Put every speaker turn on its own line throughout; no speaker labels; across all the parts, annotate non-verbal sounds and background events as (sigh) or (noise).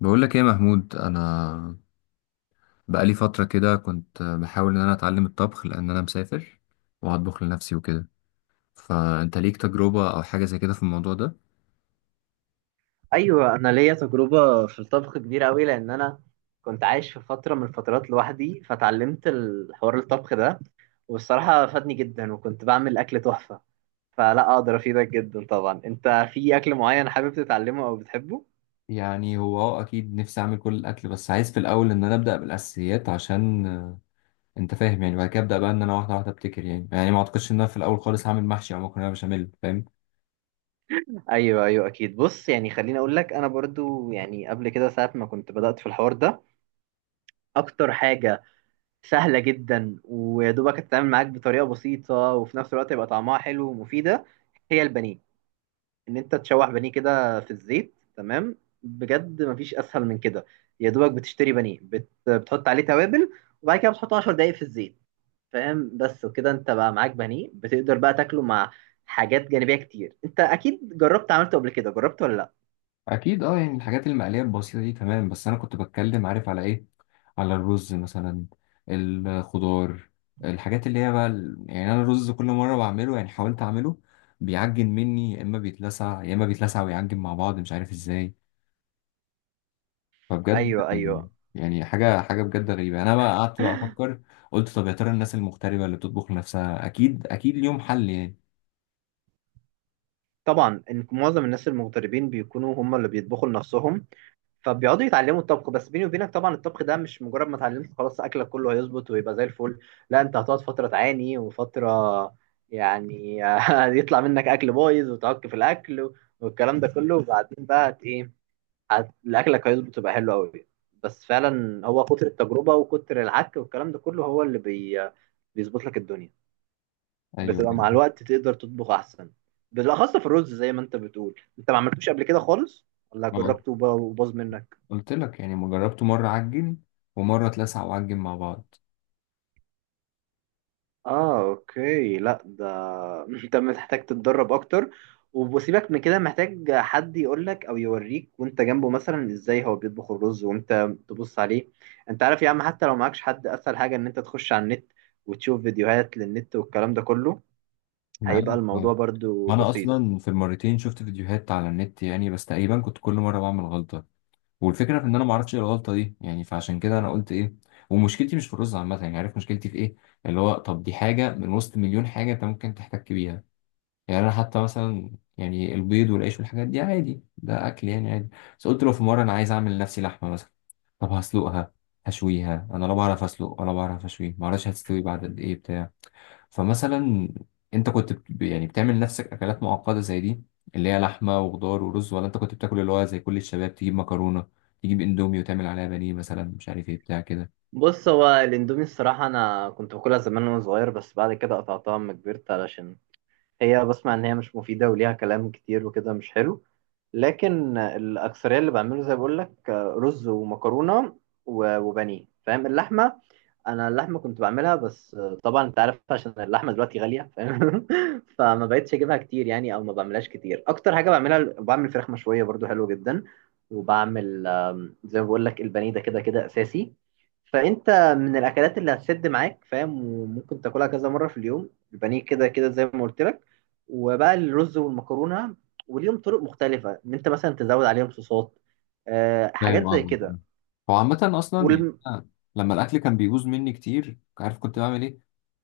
بقول لك ايه يا محمود؟ انا بقالي فتره كده كنت بحاول ان انا اتعلم الطبخ، لان انا مسافر وهطبخ لنفسي وكده. فانت ليك تجربه او حاجه زي كده في الموضوع ده؟
ايوه، انا ليا تجربه في الطبخ كبيره قوي لان انا كنت عايش في فتره من الفترات لوحدي، فتعلمت الحوار الطبخ ده والصراحه فادني جدا، وكنت بعمل اكل تحفه. فلا اقدر افيدك جدا. طبعا انت في اكل معين حابب تتعلمه او بتحبه؟
يعني هو اكيد نفسي اعمل كل الاكل، بس عايز في الاول ان انا ابدا بالاساسيات عشان انت فاهم. يعني بعد كده ابدا بقى ان انا واحده واحده ابتكر، يعني ما اعتقدش ان انا في الاول خالص هعمل محشي او مكرونه بشاميل فاهم.
ايوه اكيد. بص، خليني اقول لك، انا برضو قبل كده ساعه ما كنت بدات في الحوار ده، اكتر حاجه سهله جدا ويا دوبك تتعامل معاك بطريقه بسيطه وفي نفس الوقت يبقى طعمها حلو ومفيده، هي البانيه. ان انت تشوح بانيه كده في الزيت، تمام؟ بجد مفيش اسهل من كده. يا دوبك بتشتري بانيه بتحط عليه توابل، وبعد كده بتحطه 10 دقايق في الزيت. فاهم؟ بس وكده انت بقى معاك بانيه بتقدر بقى تاكله مع حاجات جانبية كتير. انت اكيد جربت عملته قبل كده، جربت ولا لا؟
اكيد اه، يعني الحاجات المقليه البسيطه دي تمام، بس انا كنت بتكلم عارف على ايه؟ على الرز مثلا، الخضار، الحاجات اللي هي بقى يعني انا الرز كل مره بعمله، يعني حاولت اعمله بيعجن مني، يا اما بيتلسع، يا اما بيتلسع ويعجن مع بعض مش عارف ازاي. فبجد
ايوه
يعني حاجه حاجه بجد غريبه. انا بقى قعدت بقى افكر، قلت طب يا ترى الناس المغتربه اللي بتطبخ لنفسها اكيد اكيد ليهم حل يعني.
طبعا. ان معظم الناس المغتربين بيكونوا هم اللي بيطبخوا لنفسهم، فبيقعدوا يتعلموا الطبخ. بس بيني وبينك، طبعا الطبخ ده مش مجرد ما اتعلمت خلاص اكلك كله هيظبط ويبقى زي الفل، لا، انت هتقعد فتره تعاني وفتره، يعني، (laughs) يطلع منك اكل بايظ وتعك في الاكل والكلام ده كله. وبعدين بقى الاكلك هيظبط ويبقى حلو قوي. بس فعلا هو كتر التجربه وكتر العك والكلام ده كله هو اللي بيظبط لك الدنيا.
ايوه
بتبقى مع
يعني،
الوقت تقدر تطبخ احسن، بالاخص في الرز. زي ما انت بتقول، انت ما عملتوش قبل كده خالص، ولا
ما
جربته وباظ منك؟
قلت لك يعني ما جربته، مره عجن ومره اتلسع وعجن مع بعض.
اه اوكي، لا ده (laughs) انت محتاج تتدرب اكتر. وسيبك من كده، محتاج حد يقول لك او يوريك وانت جنبه مثلا ازاي هو بيطبخ الرز وانت تبص عليه. انت عارف يا عم، حتى لو معكش حد، اسهل حاجه ان انت تخش على النت وتشوف فيديوهات للنت والكلام ده كله،
معاك.
هيبقى
اه،
الموضوع برضو
ما انا
بسيط.
اصلا في المرتين شفت فيديوهات على النت يعني، بس تقريبا كنت كل مره بعمل غلطه، والفكره في ان انا ما اعرفش ايه الغلطه دي يعني. فعشان كده انا قلت ايه، ومشكلتي مش في الرز عامه، يعني عارف مشكلتي في ايه؟ اللي هو طب دي حاجه من وسط مليون حاجه انت ممكن تحتك بيها. يعني انا حتى مثلا، يعني البيض والعيش والحاجات دي عادي، ده اكل يعني عادي. بس قلت لو في مره انا عايز اعمل لنفسي لحمه مثلا، طب هسلقها هشويها؟ انا لا بعرف اسلق ولا بعرف اشوي، ما اعرفش هتستوي بعد قد ايه بتاع. فمثلا انت كنت يعني بتعمل نفسك اكلات معقده زي دي اللي هي لحمه وخضار ورز، ولا انت كنت بتاكل اللي هو زي كل الشباب، تجيب مكرونه، تجيب اندومي وتعمل عليها بانيه مثلا مش عارف ايه بتاع كده؟
بص، هو الاندومي الصراحه انا كنت باكلها زمان وانا صغير، بس بعد كده قطعتها اما كبرت، علشان هي بسمع ان هي مش مفيده وليها كلام كتير وكده مش حلو. لكن الاكثريه اللي بعمله، زي بقول لك، رز ومكرونه وبانيه، فاهم؟ اللحمه، انا اللحمه كنت بعملها، بس طبعا انت عارف عشان اللحمه دلوقتي غاليه فاهم، (laughs) فما بقتش اجيبها كتير يعني، او ما بعملهاش كتير. اكتر حاجه بعملها بعمل فراخ مشويه برضو حلوه جدا. وبعمل زي ما بقول لك البانيه، ده كده كده اساسي. فانت، من الاكلات اللي هتسد معاك فاهم، وممكن تاكلها كذا مره في اليوم، البانيه كده كده زي ما قلت لك. وبقى الرز والمكرونه، وليهم طرق مختلفه ان انت مثلا تزود عليهم صوصات، آه،
فاهم
حاجات زي
قصدك.
كده.
هو عامه اصلا يعني
والم...
أنا لما الاكل كان بيبوظ مني كتير عارف كنت بعمل ايه؟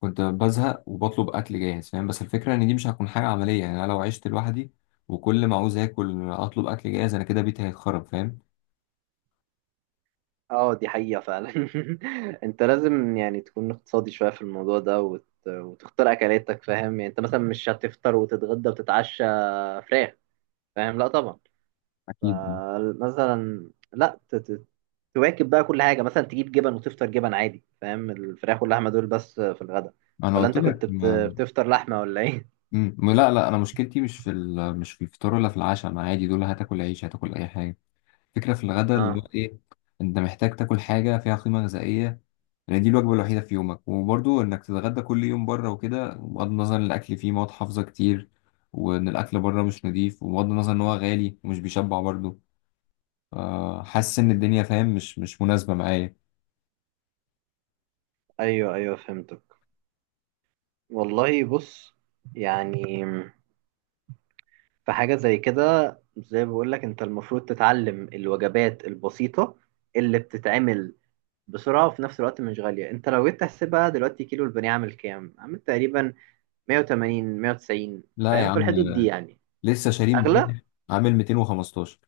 كنت بزهق وبطلب اكل جاهز، فاهم. بس الفكره ان دي مش هتكون حاجه عمليه، يعني انا لو عشت لوحدي وكل ما عاوز اكل اطلب اكل جاهز، انا كده بيتي هيتخرب فاهم.
اه دي حقيقه فعلا. (laughs) انت لازم يعني تكون اقتصادي شويه في الموضوع ده وتختار اكلاتك، فاهم؟ يعني انت مثلا مش هتفطر وتتغدى وتتعشى فراخ، فاهم؟ لا طبعا.
اكيد.
فمثلا لا، تواكب بقى كل حاجه، مثلا تجيب جبن وتفطر جبن عادي، فاهم؟ الفراخ واللحمه دول بس في الغداء،
انا
ولا
قلت
انت
لك.
كنت بتفطر لحمه ولا ايه؟
لا لا انا مشكلتي مش في مش في الفطار ولا في العشاء، انا عادي دول، هتاكل عيش هتاكل اي حاجه. فكره في الغداء اللي
اه،
هو ايه، انت محتاج تاكل حاجه فيها قيمه غذائيه، لان دي الوجبه الوحيده في يومك. وبرضو انك تتغدى كل يوم بره وكده، بغض النظر ان الاكل فيه مواد حافظه كتير وان الاكل بره مش نضيف، وبغض النظر ان هو غالي ومش بيشبع برضو. حاسس ان الدنيا فاهم مش مناسبه معايا.
ايوه فهمتك. والله بص، يعني في حاجة زي كده، زي ما بقول لك، انت المفروض تتعلم الوجبات البسيطة اللي بتتعمل بسرعة وفي نفس الوقت مش غالية. انت لو جيت تحسبها دلوقتي، كيلو البانيه عامل كام؟ عامل تقريبا 180، 190
لا يا
فاهم، في
عم،
الحدود دي يعني.
لسه شاري
اغلى؟
امبارح، عامل 215.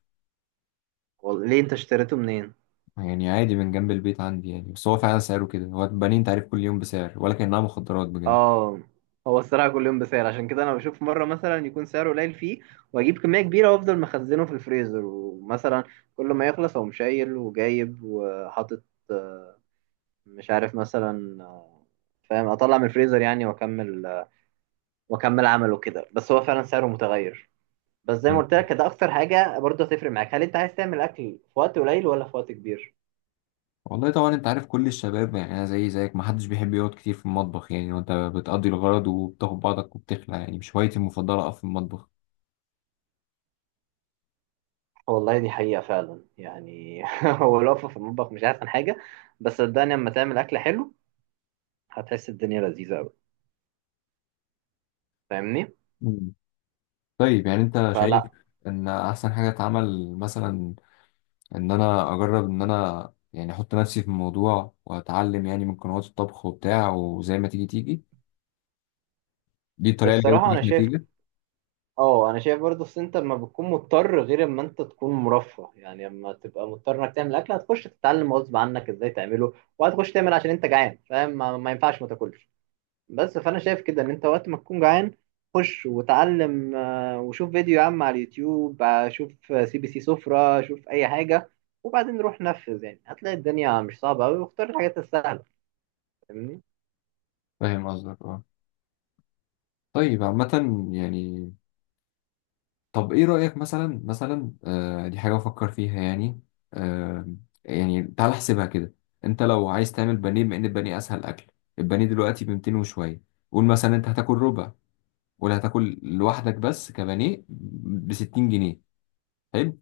ليه، انت اشتريته منين؟
يعني عادي، من جنب البيت عندي يعني. بس هو فعلا سعره كده، هو بنين، انت عارف كل يوم بسعر ولا كأنها مخدرات بجد.
اه، هو الصراحة كل يوم بسعر، عشان كده انا بشوف مرة مثلا يكون سعره قليل فيه، واجيب كمية كبيرة وافضل مخزنه في الفريزر، ومثلا كل ما يخلص اقوم شايل وجايب وحاطط، آه، مش عارف مثلا، فاهم؟ اطلع من الفريزر يعني واكمل، واكمل عمله كده. بس هو فعلا سعره متغير. بس زي ما
مم.
قلت لك، ده اكتر حاجة برضه هتفرق معاك، هل انت عايز تعمل اكل في وقت قليل ولا في وقت كبير.
والله طبعا انت عارف كل الشباب يعني، انا زي زيك، ما حدش بيحب يقعد كتير في المطبخ يعني. وانت بتقضي الغرض وبتاخد بعضك وبتخلع، يعني مش هوايتي المفضلة اقف في المطبخ.
والله دي حقيقة فعلا يعني، (laughs) هو الوقفة في المطبخ مش احسن حاجة، بس صدقني لما تعمل أكل حلو هتحس الدنيا لذيذة أوي، فاهمني.
مم. طيب يعني انت شايف
فلا،
ان احسن حاجة اتعمل مثلا ان انا اجرب، ان انا يعني احط نفسي في الموضوع واتعلم يعني من قنوات الطبخ وبتاع وزي ما تيجي تيجي؟ دي الطريقة اللي جابت
الصراحة أنا
معاك
شايف،
نتيجة؟
اه انا شايف برضه، اصل انت لما بتكون مضطر غير اما انت تكون مرفه يعني. اما تبقى مضطر انك تعمل اكل، هتخش تتعلم غصب عنك ازاي تعمله، وهتخش تعمل عشان انت جعان، فاهم؟ ما ينفعش ما تاكلش. بس فانا شايف كده ان انت وقت ما تكون جعان، خش وتعلم، وشوف فيديو يا عم على اليوتيوب، شوف سي بي سي سفرة، شوف اي حاجة، وبعدين روح نفذ. يعني هتلاقي الدنيا مش صعبة قوي، واختار الحاجات السهلة، فاهمني؟
فاهم قصدك اه. طيب عامة، يعني، طب ايه رأيك مثلا؟ دي حاجة بفكر فيها يعني. آه، يعني تعال احسبها كده. انت لو عايز تعمل بانيه، بما ان البانيه اسهل اكل، البانيه دلوقتي ب 200 وشوية. قول مثلا انت هتاكل ربع، ولا هتاكل لوحدك بس كبانيه، ب 60 جنيه. حلو.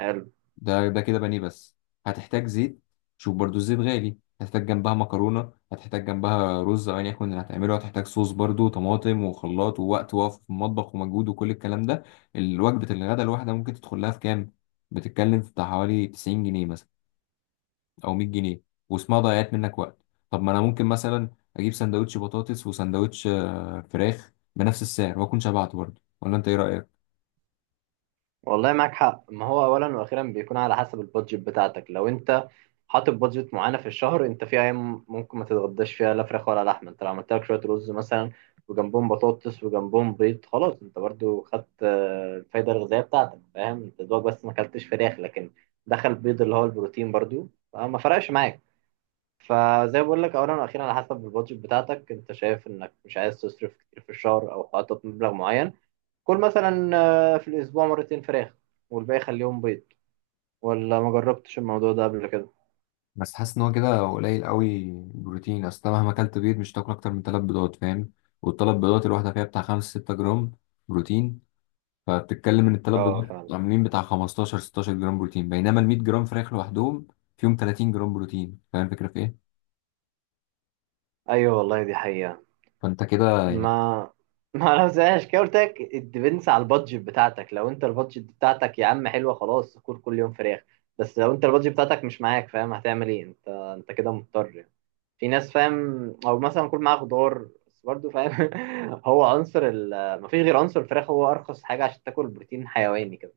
حلو.
ده كده بانيه بس. هتحتاج زيت، شوف برضو الزيت غالي، هتحتاج جنبها مكرونة، هتحتاج جنبها رز أو أيا يكن اللي هتعمله، هتحتاج صوص برضو طماطم وخلاط ووقت وقف في المطبخ ومجهود وكل الكلام ده. الوجبة الغداء الواحدة ممكن تدخل لها في كام؟ بتتكلم في بتاع حوالي 90 جنيه مثلا أو 100 جنيه، واسمها ضيعت منك وقت. طب ما أنا ممكن مثلا أجيب سندوتش بطاطس وسندوتش فراخ بنفس السعر وأكون شبعت برضو، ولا أنت إيه رأيك؟
والله معاك حق. ما هو اولا واخيرا بيكون على حسب البادجت بتاعتك. لو انت حاطط بادجت معينه في الشهر، انت في ايام ممكن ما تتغداش فيها لا فراخ ولا لحمه. انت لو عملت لك شويه رز مثلا وجنبهم بطاطس وجنبهم بيض، خلاص، انت برضو خدت الفايده الغذائيه بتاعتك، فاهم؟ انت دوبك بس ما اكلتش فراخ، لكن دخل بيض اللي هو البروتين برضو، فما فرقش معاك. فزي ما بقول لك، اولا واخيرا على حسب البادجت بتاعتك. انت شايف انك مش عايز تصرف كتير في الشهر، او حاطط مبلغ معين، كل مثلا، في الاسبوع مرتين فراخ والباقي خليهم بيض، ولا ما جربتش الموضوع ده قبل كده؟
بس حاسس ان هو كده قليل قوي بروتين، اصل أنت مهما اكلت بيض مش هتاكل اكتر من 3 بيضات فاهم. والثلاث بيضات الواحده فيها بتاع 5 6 جرام بروتين، فبتتكلم ان الثلاث
اه
بيضات
فعلا.
عاملين بتاع 15 16 جرام بروتين، بينما ال 100 جرام فراخ لوحدهم فيهم 30 جرام بروتين، فاهم الفكره في ايه؟
ايوه والله دي حقيقة.
فانت كده يعني.
ما، ما انا زهقش. كده قلت لك، الديبنس على البادجت بتاعتك. لو انت البادجت بتاعتك يا عم حلوه، خلاص كل يوم فراخ. بس لو انت البادجت بتاعتك مش معاك فاهم، هتعمل ايه؟ انت كده مضطر يعني. في ناس فاهم، او مثلا كل معاه خضار بس برضه فاهم، (laughs) هو عنصر ال مفيش غير عنصر الفراخ، هو ارخص حاجه عشان تاكل بروتين حيواني كده.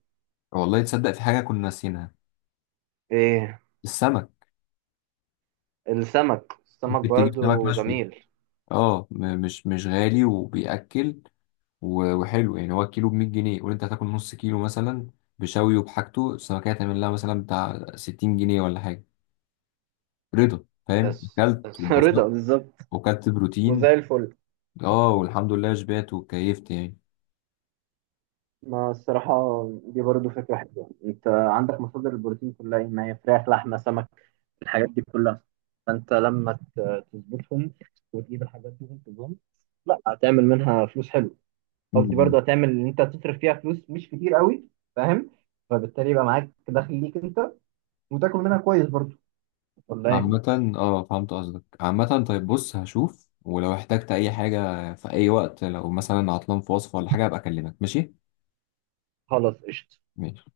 والله تصدق في حاجه كنا ناسينها،
ايه؟
السمك.
السمك. السمك
ممكن تجيب سمك
برضو
مشوي،
جميل.
اه مش غالي وبيأكل وحلو، يعني هو الكيلو ب 100 جنيه، قول انت هتاكل نص كيلو مثلا بشوي وبحاجته السمكية هتعمل لها مثلا بتاع 60 جنيه ولا حاجة. رضا فاهم،
بس
اكلت
بس (laughs)
واتبسطت
رضا بالظبط.
وكلت بروتين.
وزي الفل.
اه، والحمد لله شبعت وكيفت يعني.
ما الصراحة دي برضو فكرة حلوة. انت عندك مصادر البروتين كلها، ايه؟ ما هي فراخ، لحمة، سمك، الحاجات دي كلها. فانت لما تظبطهم وتجيب الحاجات دي وتظبطهم، لا هتعمل منها فلوس حلو. قصدي
مم.
برضو هتعمل ان انت هتصرف فيها فلوس مش كتير قوي، فاهم؟ فبالتالي يبقى معاك دخل ليك انت، وتاكل منها كويس برضو، ولا
عامة
ايه؟
اه فهمت قصدك. عامة طيب، بص هشوف، ولو احتجت اي حاجة في اي وقت، لو مثلا عطلان في وصفة ولا حاجة ابقى اكلمك. ماشي؟
خلاص قشطة.
ماشي.